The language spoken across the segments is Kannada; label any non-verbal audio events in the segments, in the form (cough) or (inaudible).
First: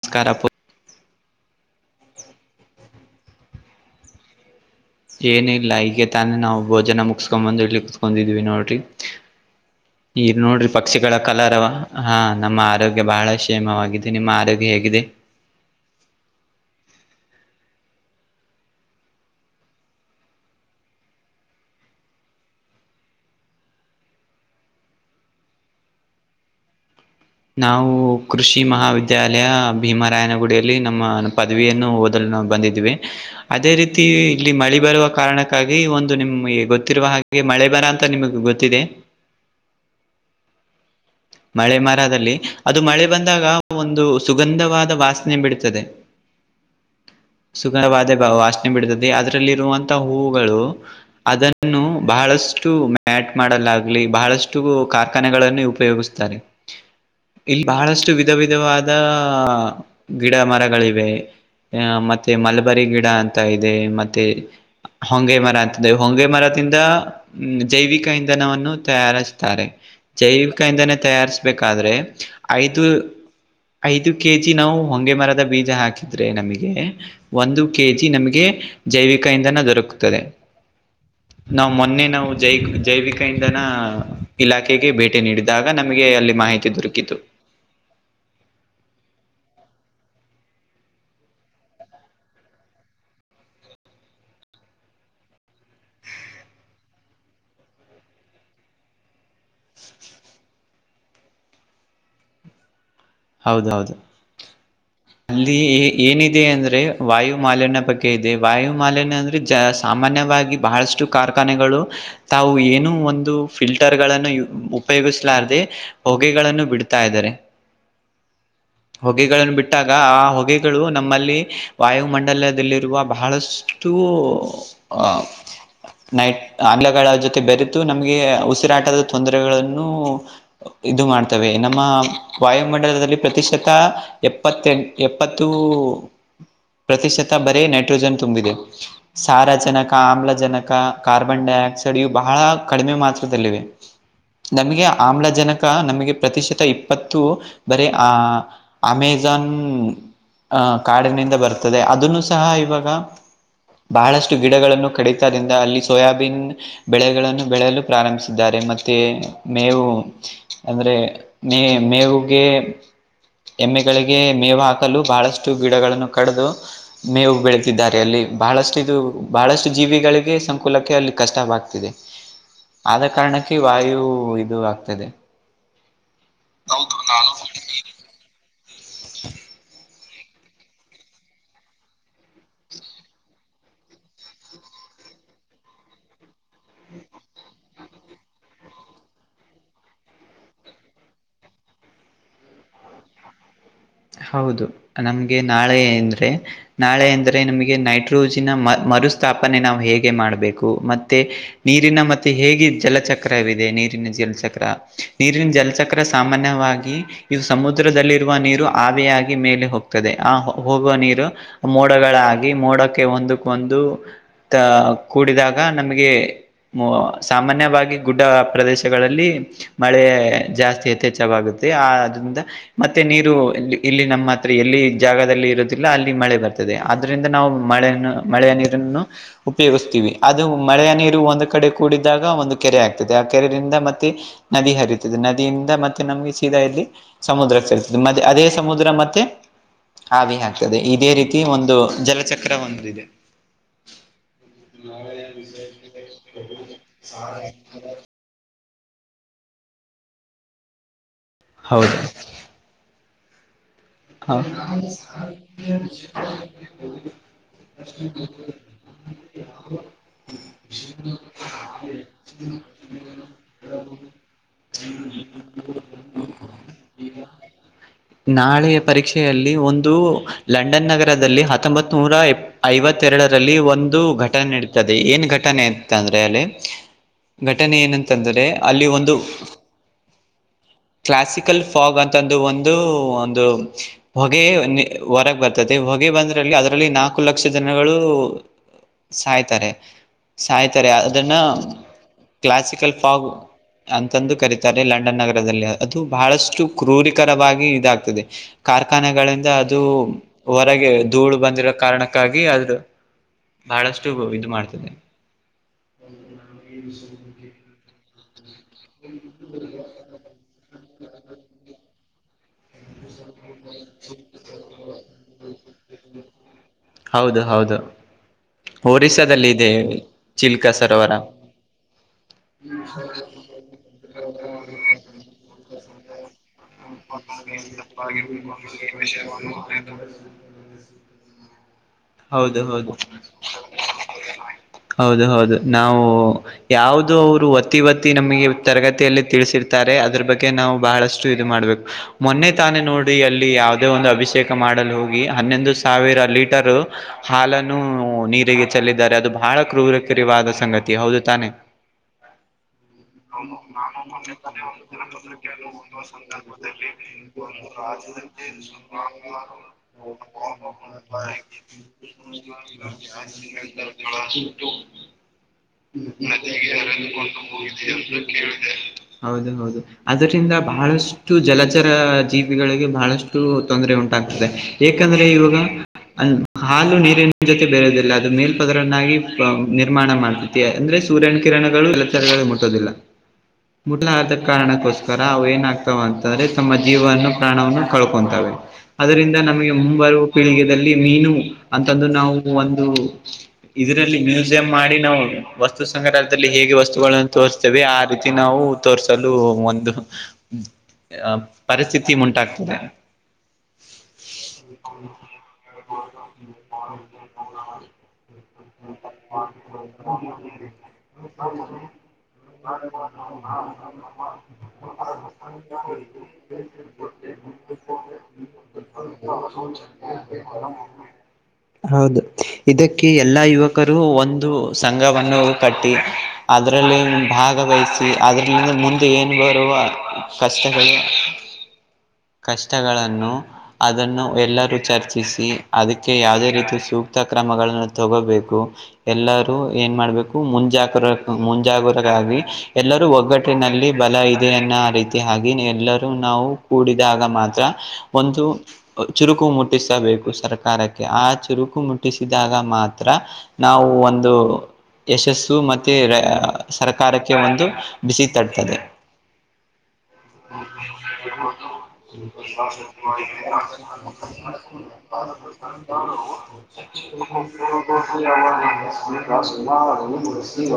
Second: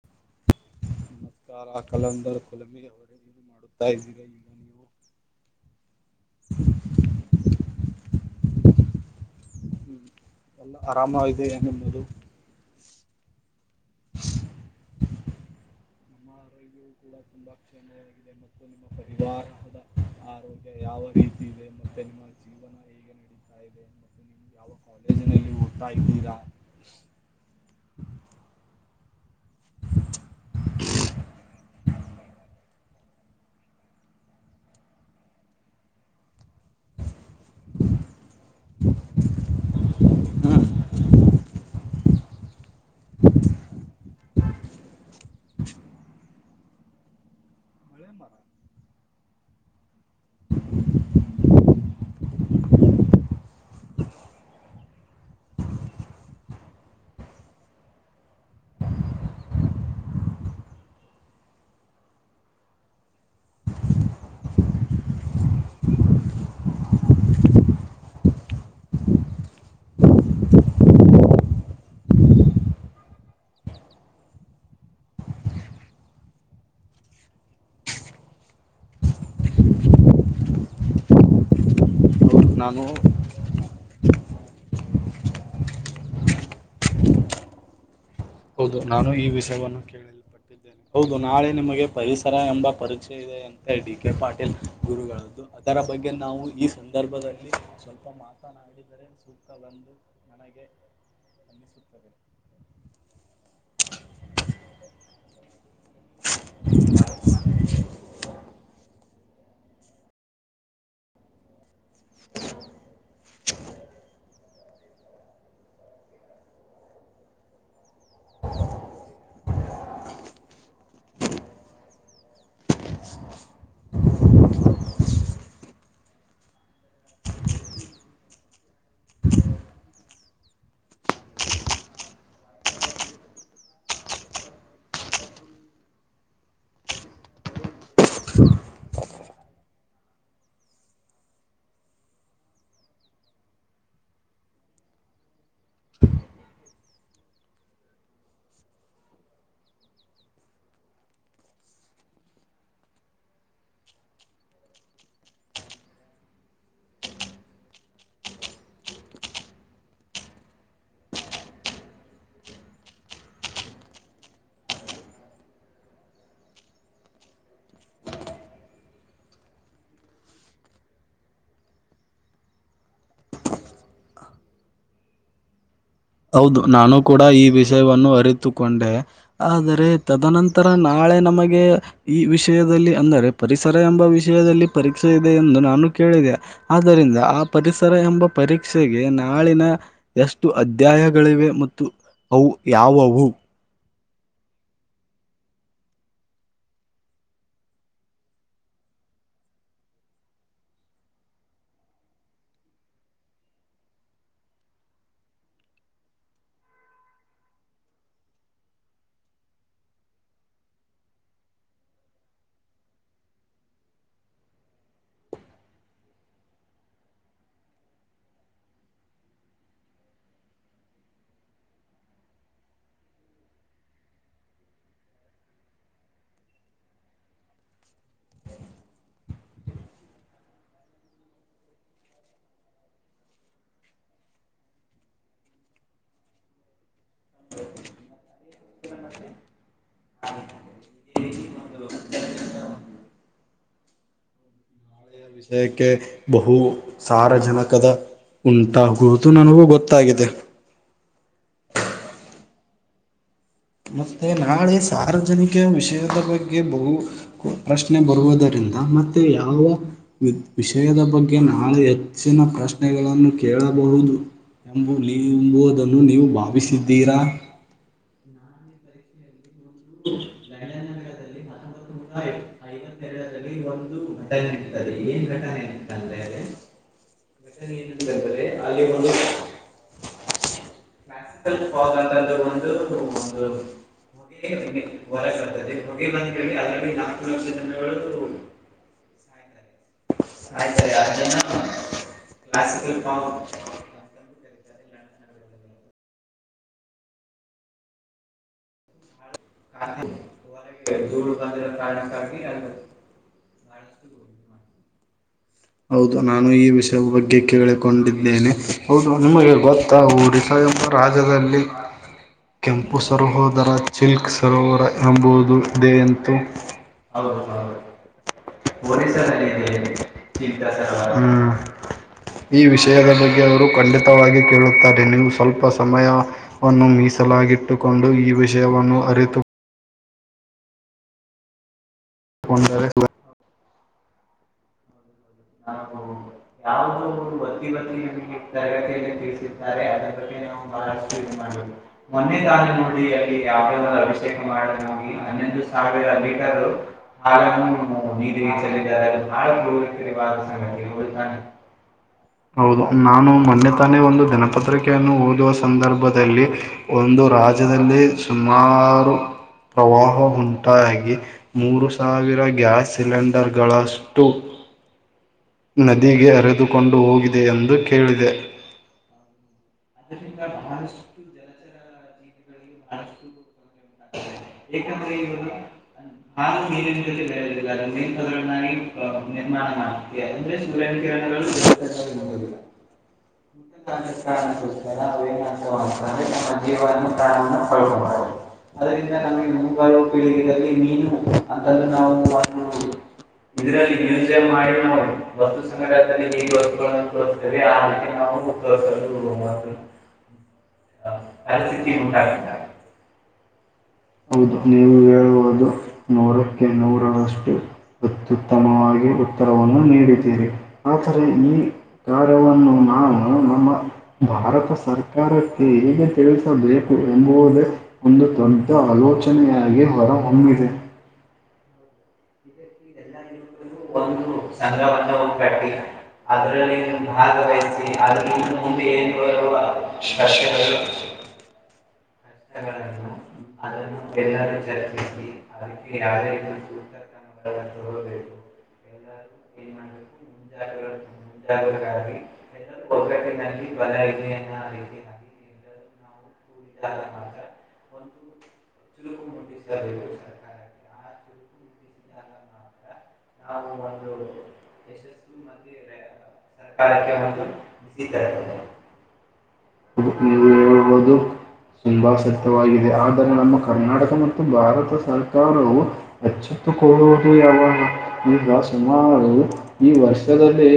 ನಮಸ್ಕಾರ (unintelligible) ಕಾ ಕಲಂದರ್ ಕೊಲಮೆ ಅವರೇ ಇದು ಮಾಡುತ್ತಾ ಇದೀರ ಇಲ್ಲ (unintelligible) ಏನ ಇಲ್ಲ ಈಗೆ ತಾನೇ ನಾವು ಭೋಜನ ಮುಗಸ್ಕೊಂಡ್ ಬಂದು ಇಲ್ಲಿ ಕುೂತ್ಕೊಂಡಿದ್ವಿ ನೋಡ್ರಿ. ಈಗ ನೋಡ್ರಿ ಎಲ್ಲ ಪಕ್ಷಿಗಳ ಆರಾಮಾಗಿದೆ ಕಲರವ ನಿಮ್ಮದು ಹಾ ನಮ್ಮ ಆರೋಗ್ಯ ಬಹಳಷ್ಟು. -ಕ್ಷೇಮವಾಗಿದೆ ನಿಮ್ಮ ಆರೋಗ್ಯ ಹೇಗಿದೆ?. ಕೂಡಂಬಾಕ್ಷ (inaudible) ಇದೆ ಮತ್ತು ನಿಮ್ಮ ಪರಿವಾರದ ಆರೋಗ್ಯ ಯಾವ ರೀತಿ ಇದೆ?. ಮತ್ತೆ ನಿಮ್ಮ ಜೀ (unintelligible) ಯಾವ ಕಾಲೇಜ್ ನಲ್ಲಿ ಓದ್ತಾ ಇದ್ದೀರಾ? ನಾವು ಕೃಷಿ ಮಹಾವಿದ್ಯಾಲಯ ಭೀಮರಾಯನಗುಡಿಯಲ್ಲಿ ನಮ್ಮ ಪದವಿಯನ್ನು ಓದಲು ಬಂದಿದ್ದಿವಿ. ಅದೇ ರೀತಿ ಇಲ್ಲಿ ಮಳೆ ಬರುವ ಕಾರಣಕ್ಕಾಗಿ ಒಂದು ನಿಮ್ಗೆ ಗೊತ್ತಿರುವ ಹಾಗೆ ಹಾಗೆ ಮಳೆ ಬರ ಅಂತ ನಿಮ್ಗ್ ಗೊತ್ತಿದೆ. ಹಾ (inaudible) ಮಳೆ ಮರದಲ್ಲಿ ಅದು ಮಳೆ ಬಂದಾಗ ಒಂದು ಸುಗಂಧವಾದ ವಾಸ ನೆಬಿಡುತ್ತದೆ ಮಳೆ ಸುಗಂದವಾದ ಮರ ವಾಸನೆ ಬಿಡತದೆ ಅದ್ರಲ್ಲಿ ಇರುವಂತಹ ಹೂಗಳು ಅದನ್ನು ಬಹಳಷ್ಟು ಮ್ಯಾಟ್ ಮಾಟಮಾಡಲ್ಲಾಗ್ಲಿ ಬಹಳಷ್ಟು ಕಾರ್ಖಾನೆಗಳಲ್ಲಿ ಉಪಯೋಗಿಸುತ್ತಾರೆ. ತಾರೆ (inaudible) ಇಲ್ಲಿ ಬಹಳಷ್ಟು ವಿಧ ವಿಧವಾದ ಗಿಡ- ಮರಗಳಿವೆ. ಆ ಮತ್ತೆ ಮಲಬರಿ ಗಿಡ ಅಂತ ಇದೆ. ಮತ್ತೆ ಹೊಂಗೆ ಮರ ಅಂತಿದೆ. ಹೊಂಗೆ ಮರದಿಂದ ಹ್ಮ, ಜೈವಿಕ ಇಂಧನವನ್ನು ತಯಾರಿಸು ತ್ತಾರೆ. ಜೈವಿಕ ಇಂಧನ ತಯಾರಿಸ್ಬೇಕಾದ್ರೆ ಐದು ಐದು ಕೆ ಜಿ ನಾವು ಹೊಂಗೆ ಮರದ ಬೀಜ ಹಾಕಿದ್ರೆ ನಮಗೆ ಒಂದು ಕೆ ಜಿ ನಮಗೆ ಜೈವಿಕ ಇಂಧನ ದೊರಕುತ್ತದೆ. ನಾವ್ ಮೊನ್ನೆ ನಾವು ಜೈ ನಾನು ಜೈವಿಕ ಇಂಧನ ಇಲಾಖೆಗೆ ಭೇಟಿ ನೀಡಿದಾಗ ನಮಗೆ ಅಲ್ಲಿ ಮಾಹಿತಿ ದೊರಕಿತು. ಹೌದು, ನಾನು ಈ ವಿಷಯವನ್ನು ಕೇಳಲ್ಪಟ್ಟಿದ್ದೇನೆ. ಹೌದು ನಾಳೆ ನಿಮಗೆ ಪರಿಸರ ಎಂಬ ಪರಿಚಯ ಇದೆ ಅಂತ ಡಿ ಕೆ ಪಾಟೀಲ್ ಗುರುಗಳದ್ದು. ಅದರ ಬಗ್ಗೆ ನಾವು ಈ ಸಂದರ್ಭದಲ್ಲಿ ಸ್ವಲ್ಪ ಮಾತನಾಡಿದರೆ ಸೂಕ್ತವೆಂದು ಹಗೆ ಅನಿಸುತ್ತದೆ ಹೌದೌದು ಅಲ್ಲಿ ಏ ಏನಿದೆ ಅಂದ್ರೆ ವಾಯು ಮಾಲಿನ್ಯ ಬಗ್ಗೆ ಇದೆ ವಾಯು ಮಾಾಲಿನ್ಯ ಅಂದ್ರೆ ಸಾಮಾನ್ಯವಾಗಿ ಬಹಳಷ್ಟು ಕಾರ್ಖಾನೆಗಳು ತಾವು ಏನು ಒಂದು ಫಿಲ್ಟರ್ ಗಳನ್ನು ಉ ಉಪಯೋಗಿಸಲಾರದೆ ಹೊಗೆಗಳನ್ನು ಬಿಡ್ತಾ ಇದ್ದಾರೆ ಹೊಗೆಗಳನ್ನು ಬಿಟ್ಟ ಬಿಟ್ಟಾಗ ಆ ಹೊಗೆಗಳು ದು ನಮ್ಮಲ್ಲಿ ವಾಯುಮಂಡಲದಲ್ಲಿರುವ ಬಹಳಷ್ಟು ಹ ನೈಟ್ ಆಂಗ್ಲಗಳ ಜೊತೆ ಬೆರೆತು ನಮ್ಗೆ ಉಸಿರಾಟದ ತೊಂದರೆಗಳನ್ನು ಇದು ಮಾಡ್ತವೆ ನಮ್ಮ ವಾಯುಮಂಡಲದಲ್ಲಿ ಪ್ರತಿಶತ ಎಪ್ ಎಪ್ಪತ್ ಎಂಟ್ ಎಪ್ಪತ್ತು ಪ್ರತಿಶತ ಬರೀ ನೈಟ್ರೋಜನ್ ತುಂಬಿದೆ ಸಾರ ಜನಕ ಆಮ್ಲಜನಕ ಕಾರ್ಬನ್ ಡೈಆಕ್ಸೈಡ್ ಇವು ಬಹಳ ಕಡಿಮೆ ಮಾತ್ರದಲ್ಲಿವೆ ನಮಗೆ ಆಮ್ಲಜನಕ ನಮಗೆ ಪ್ರತಿಶತ ಇಪ್ಪತ್ತು ಬರೆ ಆ ಆಮೇ ಜನ್ ಕಾಡಿನಿಂದ ಬರ್ತದೆ ಅದನ್ನು ಸಹ ಇವಾಗ ಬಹಳಷ್ಟು ಗಿಡಗಳನ್ನು ಕಡಿತದಿಂದ ಅಲ್ಲಿ ಸೋಯಾಬೀನ್ ಬೆಳೆಗಳನ್ನು ಬೆಳೆಯಲು ಪ್ರಾರಂಭಿಸಿದ್ದಾರೆ ಮತ್ತೆ ಮೇವು ಅಂದ್ರೆ ಮೇ ಮೇವುಗೆ ಎಮ್ಮೆ ಗಳಿಗೆ ಮೇವು ಹಾಕಲು ಬಹಳಷ್ಟು ಗಿಡಗಳನ್ನು ಕಡದು ಮೇವು ಬೆಳತಿದ್ದಾರೆ ಅಲ್ಲಿ ಬಹಳಷ್ಟು ಇದು ಬಹಳಷ್ಟು ಜೀವಿಗಳಿಗೆ ಸಂಕುಲಕ್ಕೆ ಅಲ್ಲಿ ಕಷ್ಟವಾಗ್ತ ತ್ತಿದೆ ಆದ್ ಕಾರಣಕ್ಕೆ ವಾಯು ಇದು ಆಗ್ತಾಯಿದೆ ಹೌದು ನಾನು ಕೂಡ ಈ ವಿಷಯವನ್ನು ಅರಿತುಕೊಂಡೆ ಆದರೆ ತದನಂತರ ನಾಳೆ ನಮಗೆ ಈ ವಿಷಯದಲ್ಲಿ ಅಂದರೆ ಪರಿಸರ ಎಂಬ ವಿಷಯದಲ್ಲಿ ಪರೀಕ್ಷೆ ಇದೆ ಎಂದು ನಾನು ಕೇಳಿದೆ ಆದ್ದರಿಂದ ಆ ಪರಿಸರ ಎಂಬ ಪರೀಕ್ಷೆಗೆ ನಾಳಿನ ಎಷ್ಟು ಅ ಅಧ್ಯಾಯಗಳಿವೆ ಮತ್ತು ಅವು ಯಾವವು ಹೌದು ನಮ್ಗೆ ನಾಳೆ ಎಂದ್ರೆ ನಾಳೆ ಅಂದ್ರೆ ನಮಗೆ ನೈಟ್ರೋಜಿನ್ ಮ ಮರುಸ್ಥಾಪನೆ ನಾವು ಹೇಗೆ ಮಾಡ್ಬೇಕು ಮತ್ತೆ ನೀರಿನ ಮತ್ತೆ ಹೇಗೆ ಜಲಚಕ್ರವಿದೆ ನೀರಿನ ಜಲಚಕ್ರ ನೀರಿನ ಜಲಚಕ್ರ ಚಕ್ರ ಸಾಮಾನ್ಯವಾಗಿ ಇದು ಸಮುದ್ರದಲ್ಲಿರುವ ನೀರು ಆಬೆಯಾಗಿ ಮೇಲೆ ಹೋಗ್ತದೆ ಆ ಹೋಗುವ ನೀರ್ ಮೋಡಗಳಾಗಿ ಮೋಡಕ್ಕೆ ಒಂದಕ್ಕೊಂದು ತಾ ಕೂಡಿದಾಗ ನಮಗೆ ಮೂ ಸಾಮಾನ್ಯವಾಗಿ ಗುಡ್ಡ ಪ್ರದೇಶಗಳಲ್ಲಿ ಮಳೆ ಜಾಸ್ತಿ ಯಥೆಚ್ಚವಾಗುತ್ತೆ ಆ ಅದ್ರಿಂದ ಮತ್ತೆ ನೀರು ಇ ಇಲ್ಲಿ ನಮ್ಮ ಹತ್ರ ಎಲ್ಲಿ ಜಾಗದಲ್ಲಿ ಇರುದಿಲ್ಲ ಅಲ್ಲಿ ಮಳೆ ಬರ್ತದೆ ಆದ್ದರಿಂದ ನಾವು ಮಳೆಯನ್ನ್ ಮಳೆಯ ನೀರನ್ನು ಉಪಯೋಗಸ್ತೀವಿ ಅದು ಮಳೆಯ ನೀರು ಒಂದು ಕಡೆ ಕೂಡಿದಾಗ ಒಂದು ಕೆರೆ ಆಗ್ತದೆ ಆ ಕೆರೆಯಿಂದ ಮತ್ತೆ ನದಿ ಹರಿತದೆ ನದಿಯಿಂದ ಮತ್ತೆ ನಮ್ಗೆ ಸೀದಾ ಇಲ್ಲಿ ಸಮುದ್ರ ಸೆರತದೆ ಮ ಮತ್ತೆ ಅದೇ ಸಮುದ್ರ ಮತ್ತೆ ಹಾಗೆ ಆಗ್ತದೆ ಇದೇ ರೀತಿ ಒಂದು ಜಲಚಕ್ರ ಒಂದಿದೆ ವಿಷಯಕ್ಕೆ ಬಹು ಸಾರಜನಕದ (unintelligible) ಉಂಟಾಗುವುದು ನನಗೂ ಗೊತ್ತಾಗಿದೆ ಹೌದು ಮತ್ತೆ ಹೌದು ನಾಳೆ ಸಾರ್ವಜನಿಕ ವಿಷಯದ ಬಗ್ಗೆ ಬಹು ಪ್ರಶ್ನೆ ಬರುವುದರಿಂದ. ಮತ್ತೆ ಯಾವ. ವಿಷಯದ ಬಗ್ಗೆ ನಾಳೆ ಹೆಚ್ಚಿನ ಪ್ರಶ್ನೆಗಳನ್ನು ಕೇಳಬಹುದು. ಎಂಬ ನಿಂಬುವುದನ್ನು ನೀವು ಭಾವಿಸಿದ್ದೀರಾ. ನಾಳೆ ಪರೀಕ್ಷೆ ಒಂದು ಲಂಡನ್ ನಗರದಲ್ಲಿ ಹತ್ತೊಂಬತ್ ನೂರ ಐವತ್ತೆರಡರಲ್ಲಿ ಒಂದು ಘಟನೆ. ಘಟನೆ ನಡತದೆ ಏನ್ ಘಟನೆ ಅಂತ ಅಂದ್ರೆ ಅಲ್ಲಿ. ಘಟನೆ ಏನಂತಂದ್ರರೆ ಅಲ್ಲಿ ಒಂದು. ಕ್ಲಾಸಿಕಲ್ ಫಾಗ್ ಅಂತಂದು ಒಂದು. ಒಂದು ಹೊಗೆ ಹೊರಗೆ ಬರ್ತದೆ ಹೊಗೆ ಬಂದ್ರಲ್ಲಿ ಅದರಲ್ಲಿ ನಾಲ್ಕು. ಲಕ್ಷ ಜನಗಳು. ಸಾಯ್ತಾರೆ ಸಾಯ್ತಾರೆ ಅದನ್ನ ಕ್ಲಾಸಿಕಲ್ ಫಾಗ್. ಅಂತಂದು ಕರೀತಾರೆ ಲಂಡನ್ ನಗರದಲ್ಲಿ ಅದು ಬಹಳಷ್ಟು ಕ್ರೂರಿಕರವಾಗಿ ಇದಾಗ್ತದೆ. ಕಾರ್ಖಾನೆಗಳಿಂದ ಅದು ಹೊರಗೆ ಧೂಳು ಬಂದಿರೋ ಕಾರಣಕ್ಕಾಗಿ ಅದು. ಬಹಳಷ್ಟು ಇದು ಮಾಡ್ತದೆ. ಹೌದು ನಾನು ಈ ವಿಷಯ ಬಗ್ಗೆ ಕೇಳಿಕೊಂಡಿದ್ದೇನೆ. ಹೌದು ನಿಮಗೆ ಗೊತ್ತಾ ಒರಿಷ ಎಂಬ ರಾಜ್ಯದಲ್ಲಿ. ಕೆಂಪು ಸರೋದರ ಚಿಲ್ಕ್ ಸರೋವರ ಎಂಬುದು ಇದೆ ಎಂತೆ. ಹೌದು ಹೌದು ಒರಿಸ್ಸಾದಲ್ಲಿ ಇದೆ. ಚಿಲ್ಕ ಸರೋವರ ಹ್ಮ್ ಈ ವಿಷಯದ ಬಗ್ಗೆ ಅವರು ಖಂಡಿತವಾಗಿ ಕೇಳುತ್ತಾರೆ ನೀವು ಸ್ವಲ್ಪ ಸಮಯ. ವಿಷಯವನ್ನು (unintelligible) ಹೌದು ಅರಿತುಕೊಂಡರೆ ಹೌದು ಹೌದು ಹೌದು. ನಾವು ಯಾವುದೋ ಅವರು ವತಿ ವತಿ ನಮಗೆ ತರಗತಿಯಲ್ಲಿ ತಿಳಿಸಿರ್ತಾರೆ ಅದ್ರ ಬಗ್ಗೆ. ಅದಿಕ್ಕೆ ನಾವು ಬಹಳಷ್ಟು ಇದು ಮಾಡ್ಬೇಕು. ಮೊನ್ನೆ ತಾನೇ ನೋಡಿ ಅಲ್ಲಿ ಯಾವುದೋ ಒಂದು ಅಭಿಷೇಕ ಮಾಡಲು ಹೋಗಿ ಹನ್ನೊಂದು ಸಾವಿರ ಲೀಟರ್. ಹಾಲನ್ನು ನೀರಿಗೆ ಚೆಲ್ಲಿದ್ದಾರೆ ಅದು ಬಹಳ ಕ್ರೂರಕರಿವಾದ ಸಂಗತಿ ಹೌದು ತಾನೇ. ಹೌದು ನಾನು ಮೊನ್ನೆ ತಾನೇ ಒಂದು ದಿನಪತ್ರಿಕೆಯನ್ನು ಓದುವ ಸಂದರ್ಭದಲ್ಲಿ. ಒಂದು ರಾಜ್ಯದಲ್ಲಿ ಸುಮಾರು ಪ್ರವಾಹ ಉಂಟಾಗಿ. ಮೂರು ಸಾವಿರ ಗ್ಯಾಸ್ ಸಿಲಿಂಡರ್ಗಳಷ್ಟು. (inaudible) ನದಿಗೆ ಅರೆದುಕೊಂಡು ಹೋಗಿದೆ ಎಂದು ಕೇಳಿದೆ. ಹೌದು ಹೌದು ಅದರಿಂದ ಬಹಳಷ್ಟು ಜಲಚರ ಜೀವಿಗಳಿಗೆ ಬಹಳಷ್ಟು. ತೊಂದರೆ ಉಂಟಾಗ್ತದೆ ಯಾಕಂದ್ರೆ ಇವಾಗ ಹಾಲು ನೀರಿ. ಜೊತೆ ಬೇರೆಯದಿಲ್ಲ ಅದು ಮೇಲ್ಪದರನ್ನಾಗಿ ನಿರ್ಮಾಣ ಮಾಡ್ತೈತಿ ಅಂದ್ರೆ ಸೂರ್ಯನ ಕಿರಣಗಳು ಆದರ ಮುಟ್ಟ. (unintelligible) ಕಾರಣಕ್ಕೋಸ್ಕರ ಅವ ಏನಾಗಗ್ತಾವ. ಅಂತಂದೆ ತಮ್ಮ ಜೀವವನ್ನು ಪ್ರಾಣವನ್ನು ಕಳ್ಕೊಂತದ್ದೆ. ಅದರಿಂದ ನಮಗೆ ಮುಂಬರುವ ಪೀಳಿಗೆಯದಲ್ಲಿ ಮೀನು ಅಂತಂದು ನಾವು ಒಂದು ಇದರಲ್ಲಿ ಮ್ಯೂಸಿಯಂ ಮಾಡಿ ನಾವು ವಸ್ತು ಸಂಗ್ರಹದಲ್ಲಿ ಹೇಗೆ ವಸ್ತುಗಳನ್ನು ತೋರಿಸಸ್ತೇವೆ ಆ ರೀತಿ. ನಾವು ತೋರ್ರಿಸಲು ಒಂದು ಪರಿಸ್ಥಿತಿ ಉಂಟಾಗ್ತದೆ. ಹೌದು ನೀವು ಹೇಳುವುದು ನೂರಕ್ಕೆ ನೂರರಷ್ಟು. ಅತ್ಯುತ್ತಮವಾಗಿ ಉತ್ತರವನ್ನು ನೀಡಿದ್ದೀರಿ ಆದರೆ ಈ. ಕಾರ್ಯವನ್ನು ನಾವು ನಮ್ಮ ಭಾರತ ಸರ್ಕಾರಕ್ಕೆ ಹೇಗೆ ತಿಳಿಸಬೇಕು ಎಂಬುದೇ ಒಂದು ತೊಂದರೆ. ಆಲೋಚನೆಯಾಗಿ ಹೊರ ಹೊಮ್ಮಿದೆ. (unintelligible) ಹೌದು ಇದಕ್ಕೆ ಯ (inaudible) ಎಲ್ಲಾ ಯುವಕರು ಒಂದು ಸಂಘವನ್ನು ಕಟ್ಟಿ ಅದರಲ್ಲಿ ಭಾಗವಹಿಸಿ. (inaudible) ಅದ್ರಲಿಂದ ಮುಂದೆ ಏನ್ ಬರುವ ಕಷ್ಟಗಳು. (unintelligible) (inaudible) ಕಷ್ಟಗಳನ್ನು (inaudible) ಅದನ್ನು ಎಲ್ಲರೂ ಚರ್ಚಿಸಿ ಅದಕ್ಕೆ ಯಾವುದೇ ರೀತಿ ಸೂಕ್ತ ಕ್ರಮಗಳನ್ನು (unintelligible) ತೋಗೋಬೇಕು ಎಲ್ಲರೂ ಏನ್ ಮಾಡ್ಬೇಕು ಮುಂಜಾಗ್ರ ಮುಂಜಾಗ್ರತರಾಗಿ (inaudible) ಎಲ್ಲರೂ ಒಗ್ಗಟ್ಟಿನಲ್ಲಿ ಬಲ ಇದೆ ಎನ್ನುವ ರೀತಿ ಹಾಗಿ ಎಲ್ಲರೂ ನಾವು (inaudible) ಕೂಡಿದಾಗ ಮಾತ್ರ ಒಂದು ಚುರುಕು ಮುಟ್ಟಿಸಬೇಕು ಸರ್ಕಾರಕ್ಕೆ. (inaudible) ಆ ಚುರುಕು ಮುಟ್ಟಿಸಿದಾಗ ಮಾತ್ರ ನಾವು ಒಂದು (inaudible) ಯಶಸ್ಸು ಮತ್ತೆ ರೆ ಸರ್ಕಾರಕ್ಕೆ ಒಂದು ಬಿಸಿ ತಡ್ತದೆ. (inaudible) ನೀವೇ ಹೇಳಬೋದು. (inaudible) (unintelligible) ಶಿವ ಸತ್ಯವಾಗಿದೆ ಆದರೆ ನಮ್ಮ ಕರ್ನಾಟಕ ಮತ್ತು ಭಾರತ ಸರ್ಕಾರವು ಹೆಚ್ಚು (inaudible) ಕೊಡುವುದು ಯಾವತ್ತೂ. (inaudible) ಈ ಒಂದ ಈಗ ಸುಮಾರು ಈ ವರ್ಷದಲ್ಲಿ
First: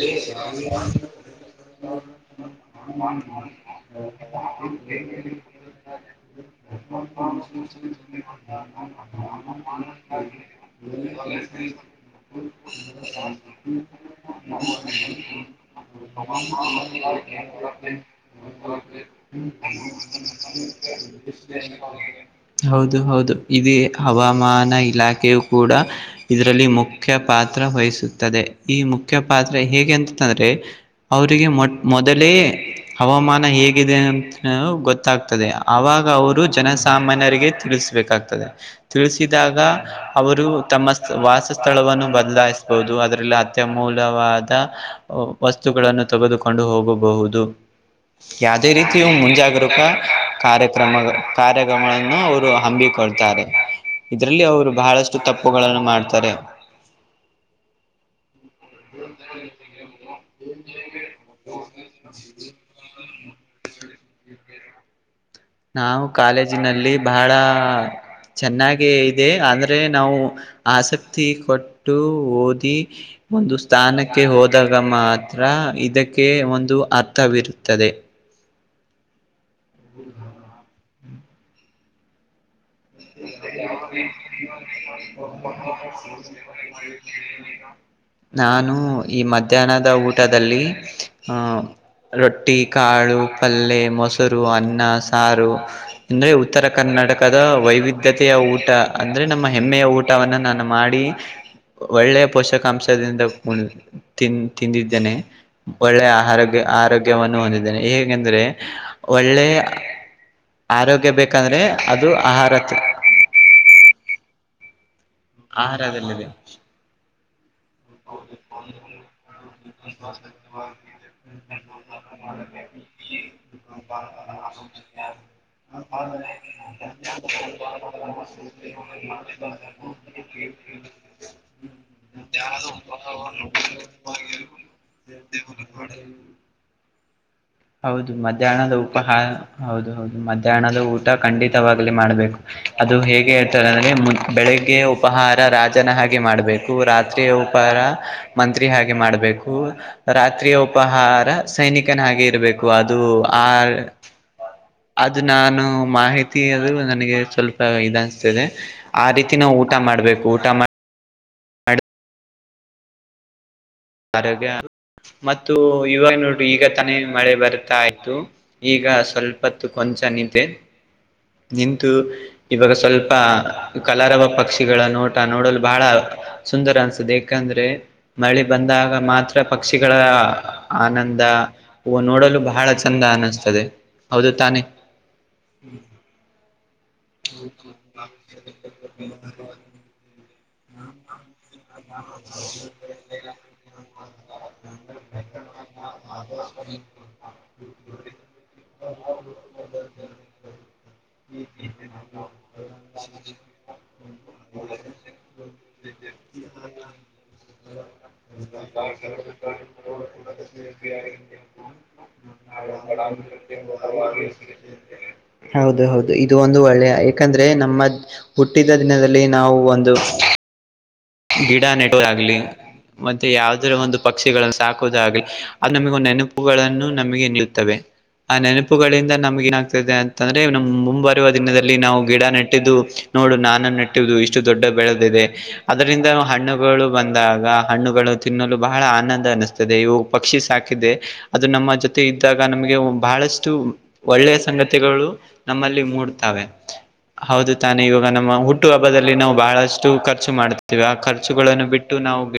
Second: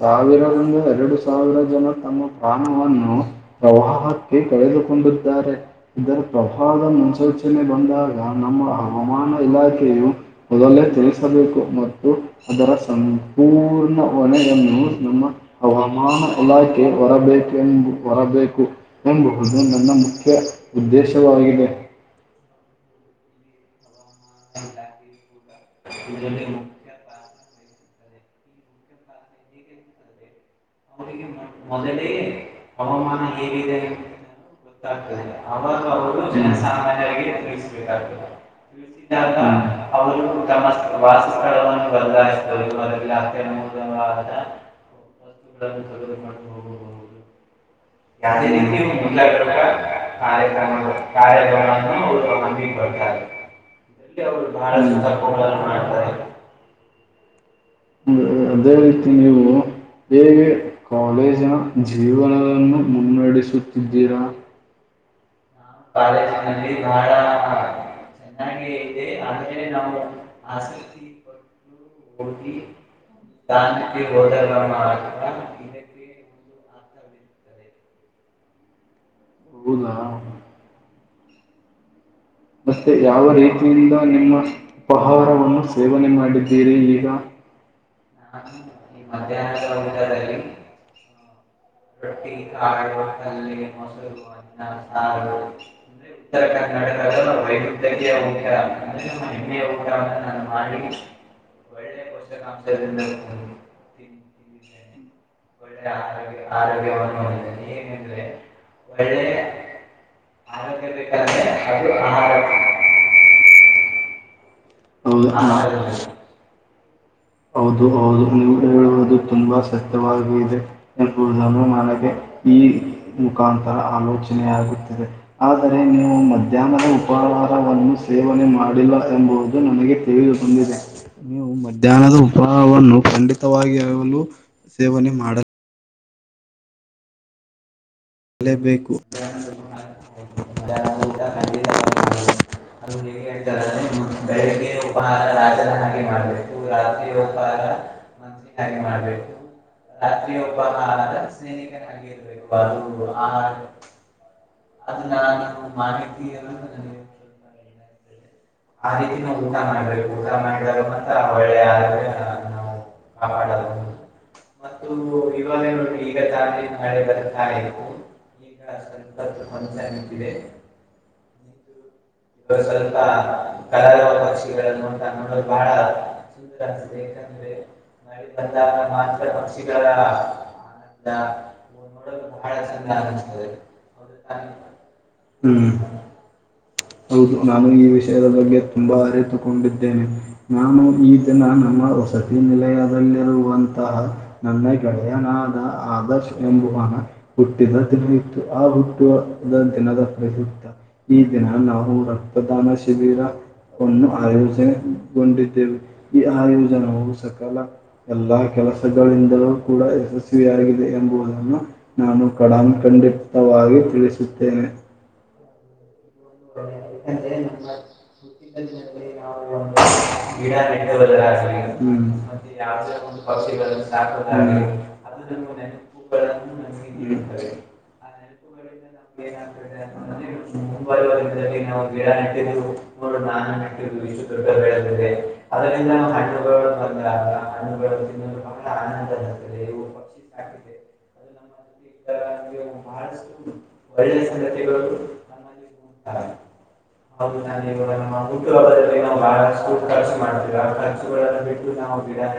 ಸಾವಿರದಂದಿ ಎರಡು (inaudible) (unintelligible) ಸಾವಿರ ಜನರು ತಮ್ಮ ಪ್ರಾಣವನ್ನು ಪ್ರವಾಹಕ್ಕೆ ಕಳೆದುಕೊಂಡಿದ್ದಾರೆ. (inaudible) (unintelligible) ಇದರ ಪ್ರವಾಹದ ಮುನ್ಸೂಚನೆ ಬಂದಾಗ ನಮ್ಮ ಹವಾಮಾನ ಇಲಾಖೆಯು (inaudible) ಮೊದಲೇ ತಿಳಿಸಬೇಕು. (unintelligible) ಮತ್ತು ಅದರ ಸಂಪೂರ್ಣ ಹೊಣೆಯನ್ನು ನಮ್ಮ ಹವಾ (unintelligible) ಮಾನ ಇಲಾಖೆ ಹೊರಬೇಕೆಂಬ ಹೊರಬೇಕು ಎಂಬಹುದು ನನ್ನ ಮುಖ್ಯ (inaudible) (unintelligible) (inaudible) ಉದ್ದೇಶವಾಗಿದೆ. (unintelligible) ಹೌದು ಹೌದು ಇದೇ ಹವಾಮಾನ ಇಲಾಖೆಯು ಕೂಡ ಇದರಲ್ಲಿ ಮು (inaudible) (unintelligible) ಮುಖ್ಯ ಪಾತ್ರ ವಹಿಸುತ್ತದೆ ಈ ಮುಖ್ಯ ಪಾತ್ರ ಹೇಗ ಎಂದುತ್ತಾರೆ. (unintelligible) (inaudible) ಅವರಿಗೆ ಮೊಟ ಮೊದಲೇ ಹವಾಮಾನ ಹೇಗಿದೆ ಅಂತವು ಗೊತ್ತ (inaudible) (unintelligible) ಆಗತ್ತದೆ ಅವಾಗ ಅವರು ಜನಸಾಮಾನ್ಯರಿಗೆ ತಿಳಿಸ್ಬೇಕಾಗ್ತದೆ ತಿಳಿಸಿದಾಗ (inaudible) (unintelligible) ಅವರು ತಮ್ಮ ವಾಸ ಸ್ಥಳವನ್ನು ಬದಲಾಯಿಸಬಹುದು ಅದರಲ್ಲಿ ಅತ್ಯ ಅಮೂಲ್ಯವಾದ (unintelligible) (inaudible) ವಸ್ತುಗಳನ್ನು ತೋಗೋದು ಕೊಂಡು ಹೋಗಬಹುದು. (inaudible) ಯಾದೇ ರೀತಿಯು ಮುಂಜಾಗ್ರಕ ಕಾರ್ಯಕ್ರಮ ಕಾರ್ಯ ಗಮನವನ್ನು ಅವ್ರು ಹಮ್ಮಿ (inaudible) (unintelligible) ಕೊಡ್ತಾರೆ ಇದ್ರಲ್ಲಿ ಅವರು ಬಹಳಷ್ಟು ತಪ್ಪುಗಳನ್ನು ಮಾಡ್ತಾರೆ. (unintelligible) (inaudible) ಹು ಹು ಅದೇ ರೀತಿ ನೀವು? (inaudible) (unintelligible) ಹೇಗೆ ಕಾಲೇಜಿನ ಜೀವನವನ್ನು ಮುನ್ನಡೆಸುತ್ತಿದ್ದೀರಾ? (unintelligible) (inaudible) ನಾವು ಕಾಲೇಜಿನಲ್ಲಿ ಬಹಳ (unintelligible) (inaudible) ಚೆನ್ನಾಗೆ ಇದೆ ಆದರೆ ನಾವು ಆಸಕ್ತಿ ಕೊಟ್ಟು ಓದಿ (unintelligible) (inaudible) ಒಂದು ಸ್ಥಾನಕ್ಕೆ ಹೋದಾಗ ಮಾತ್ರ ಇದಕ್ಕೆ ಒಂದು ಅರ್ಥವಿರುತ್ತದೆ. (unintelligible) (inaudible) ಹೌದಾ? (unintelligible) ಹಾ (unintelligible) ಮತ್ತೆ ಯಾವ ರೀತಿಯಿಂದ ನಿಮ್ಮ ಪಹಾರವನ್ನು ಸೇವನೆ ಮಾಡಿದ್ದೀರಿ ಈಗ? (unintelligible) (inaudible) ನಾನು ಈ ಮಧ್ಯಾಹ್ನದ ಊಟದಲ್ಲಿ ಆ (inaudible) (unintelligible) ರೊಟ್ಟಿ ಕಾಳು ಪಲ್ಲೆ ಮೊಸರು ಅನ್ನ ಸಾರು (unintelligible) (inaudible) ಅಂದ್ರೆ ಉತ್ತರ ಕರ್ನಾಟಕದ ವೈವಿ (unintelligible) ಧ್ಯತೆಯ ಊಟ ಅಂದ್ರೆ ನಮ್ಮ ಹೆಮ್ಮೆಯ ಊಟವನ್ನು ನಾನು ಮಾಡಿ. (inaudible) (unintelligible) ಒಳ್ಳೆ ಪೋಷಕಾಂಶದಿಂದ ಫುಲ್ ತಿನ್ನ ತಿಂದಿದ್ದೇನೆ ಒಳ್ಳೆ ಆಹಾರ (unintelligible) (inaudible) ಆರೋಗ್ಯವನ್ನು ಹೊಂದಿದ್ದೇನೆ ಹೇಗೆಂದ್ರೆ ಒಳ್ಳೆಯ (unintelligible) ಆರೋಗ್ಯ ಬೇಕ ಆದರೆ ಅದು ಆಹಾರ ತಿನ್ನಬೇಕು. (inaudible) (unintelligible) ಹೌದಾ ಆಹಾರ ಅದಲ್ಲದೆ. (inaudible) (unintelligible) ಹೌದು ಹೌದು ನೀವು ಹೇಳುವುದು ತುಂಬಾ ಸತ್ಯವಾಗಿದೆ. ಎಂಬುವುದನ್ನು ನನಗೆ ಈ ಮುಖಾಂತರ ಆಲೋಚನೆ ಆಗುತ್ತಿದೆ. ಆದರೆ ನೀವು ಮಧ್ಯಾಹ್ನದ ಉಪಹಾರವನ್ನು ಸೇವನೆ ಮಾಡಿಲ್ಲ ಎಂಬುದು ನನಗೆ ತಿಳಿದು ಬಂದಿದೆ ನೀವೂ ಮಧ್ಯಾನ ಧ್ಯಾನದ ಉಪಹಾರವನ್ನು ಖಂಡಿತವಾಗಿಲು ಸೇವನೆ ಮಾಡ (inaudible) ಹೌದು ಮಧ್ಯಾಹ್ನದ ಮಾಡಲೇಬೇಕು. ಉಪಹಾರ ಹೌದು ಹೌದು ಮಧ್ಯಾಹ್ನದ ಊಟ ಖಂಡಿತವಾಗ್ಲಿ ಮಾಡ್ಬೇಕು. ಅದು ಹೇಗೆ ಹೇಳ್ತಾರೆ ಅಂದ್ರೆ ಬೆಳಿಗ್ಗೆ ಉಪಹಾರ ರಾಜನ ಹಾಗೆ ಮಾಡ್ಬೇಕು ರಾತ್ರಿ ಉಪಾರ ಮಂತ್ರಿ ಹಾಗೆ ಮಾಡಬೇಕು ರಾತ್ರಿಯ ಉಪಹಾರ ಸೈನಿಕನ ಹಾಗೆ ಇರಬೇಕು ಅದು. ಆ ಅದು ನಾನು ಮಾಹಿತಿ ಅದು ನನಗೆ ಸ್ವಲ್ಪ ನಾವ್ ಇದಾ ಅನ್ಸ್ತಿದೆ ಆ ರೀತಿ ನಾವು ಊಟ ಮಾಡಬೇಕು ಊಟ ಮಾ (unintelligible) ಒಳ್ಳೆಯ ಆಹಾರ ಇದ್ರೆ ನಮ್ಮಗ ಅದ. (unintelligible) ಆರೋಗ್ಯ ಮತ್ತು ಇವಾಗ ನೋಡಿರಿ ಈಗ ತಾನೇ ಮಳೆ ಬರ್ತಾ ಇತ್ತು. (unintelligible) ಈಗ ಸ್ವಲ್ಪತ್ತು ಕೊಂಚ ನಿದ್ದೆ. (unintelligible) ನಿಂತು ಇವಾಗ ಸ್ವಲ್ಪ (unintelligible) ಕಲರವ ಪಕ್ಷಿಗಳ ನೋಟ ನೋಡಲು ಬಹಳ ಸುಂದರ ಅನ್ಸುತ್ತೆ ಏಕಂದ್ರೆ ಮಳೆ ಬ (unintelligible) ಬಂದಾಗ ಮಾತ್ರ ಪಕ್ಷಿಗಳ ಆನಂದ ಓ ನೋಡಲು ಬಹಳ ಚಂದ ಅನಿಸ್ತದೆ. (unintelligible) ಹೌದು ತಾನೇ. (unintelligible) ಹೂ. (unintelligible) ಹೌದು ನಾನು ಈ ವಿಷಯದ ಬಗ್ಗೆ ತುಂಬಾ ಅರಿತುಕೊಂಡಿದ್ದೇನೆ. (unintelligible) ನಾನು ಈ ದಿನ ನಮ್ಮ ವಸತಿ ನಿಲಯದಲ್ಲಿರುವಂತಹ (unintelligible) ನನ್ನ ಗೆಳೆಯನಾದ ಆದರ್ಶ್ ಎಂಬುವ ಅನ (unintelligible) ಹುಟ್ಟಿದ ದಿನ ಇತ್ತು ಆ ಹುಟ್ಟುವ ದ ದಿನದ ಪ್ರಯುತ್ತ ಈ ದಿನ (unintelligible) ನಾವು ರಕ್ತದಾನ ಶಿಬಿರಾ ವನ್ನು ಆಯೋಜ (unintelligible) ಗೊಂಡಿದ್ದೇವು ಈ ಆಯೋಜನವು ಸಕಲ (unintelligible) ಎಲ್ಲಾ ಕೆಲಸಗಳಿಂದಲೂ ಕೂಡ ಯಶಸ್ವಿಯಾಗಿದೆ ಎಂಬುದನ್ನು (unintelligible) ನಾನು ಕಡಂಖಂಡಿತವಾಗಿ ತಿಳಿಸುತ್ತೇನೆ. (unintelligible) ಹೌದು ಹೌದು ಇದು ಒಂದು ಒಳ್ಳೆಯ ಯಾಕಂದ್ರೆ ನಮ್ಮ ಹುಟ್ಟಿದ ದಿನದಲ್ಲಿ ನಾವು ಒಂದು (unintelligible) ಗಿಡ ನೆಟ್ಟುವುದಾಗಲಿ ಗಿಡ ನೆಡುವುದಾಗ್ಲಿ ಯಾವುದೇ ಒಂದು ಮತ್ತೆ ಯಾವ್ದರ ಪಕ್ಷಿಗಳನ್ನು ಒಂದು ಸಾಕುವುದು ಪಕ್ಷಿಗಳನ್ನು ಆಗಲಿ. (unintelligible) ಸಾಕುವುದಾಗ್ಲಿ ಅದು ನಮಗ ಒಂದು ನೆನಪುಗಳನ್ನು ನಮಗೆ ನೀಲುತ್ತವೆ ಆ ನೆನಪುಗಳಿಂದ ನಮಗ ಏನಾಗ್ತದೆ ಅನ್ (unintelligible) ಅಂತ ಅಂದ್ರೆ ನಮ್ಮ ಮುಂಬರುವ ದಿನದಲ್ಲಿ ನಾವು ಗಿಡ ನೆಟ್ಟಿದ್ದು ನೋಡು ನಾನು ನೆಟ್ಟಿದ್ದು ಇಸ್ (unintelligible) ಇಷ್ಟು ದೊಡ್ಡ ಬೆಳೆದಿದೆ ಅದ (unintelligible) ಅದರಿಂದ ಹಣ್ಣುಗಳು ಬಂದಾಗ ಹಣ್ಣುಗಳು ತಿನ್ನಲು ಬಹಳ ಆನಂದ ಅನ್ನಿಸ್ತದೆವೂ (unintelligible) ಪಕ್ಷಿ ಸಾಕಿದೆ ಅದು ನಮ್ಮ ಜೊತೆ ಇದ್ದಾಗ ನಮಗೆ ಬಹಳಷ್ಟು ಒಳ್ಳೆಯ ಸಂಗತಿಗಳು (unintelligible) ಳು ನಮ್ಮಲ್ಲಿ (unintelligible) ಮುಟತಾವೆ ಹೌದು ತಾನೇ ಇವಾಗ ನಮ್ಮ ಹುಟ್ಟು ಹಬ್ಬದಲ್ಲಿ ನಾವು ಬಹಳಷ್ಟು ಖರ್ಚು ಮಾಡ್ತ (unintelligible) ತ್ತಿವಿ ಆ ಖರ್ಚುಗಳನ್ನು ಬಿಟ್ಟು ನಾವು ಬೇ (unintelligible)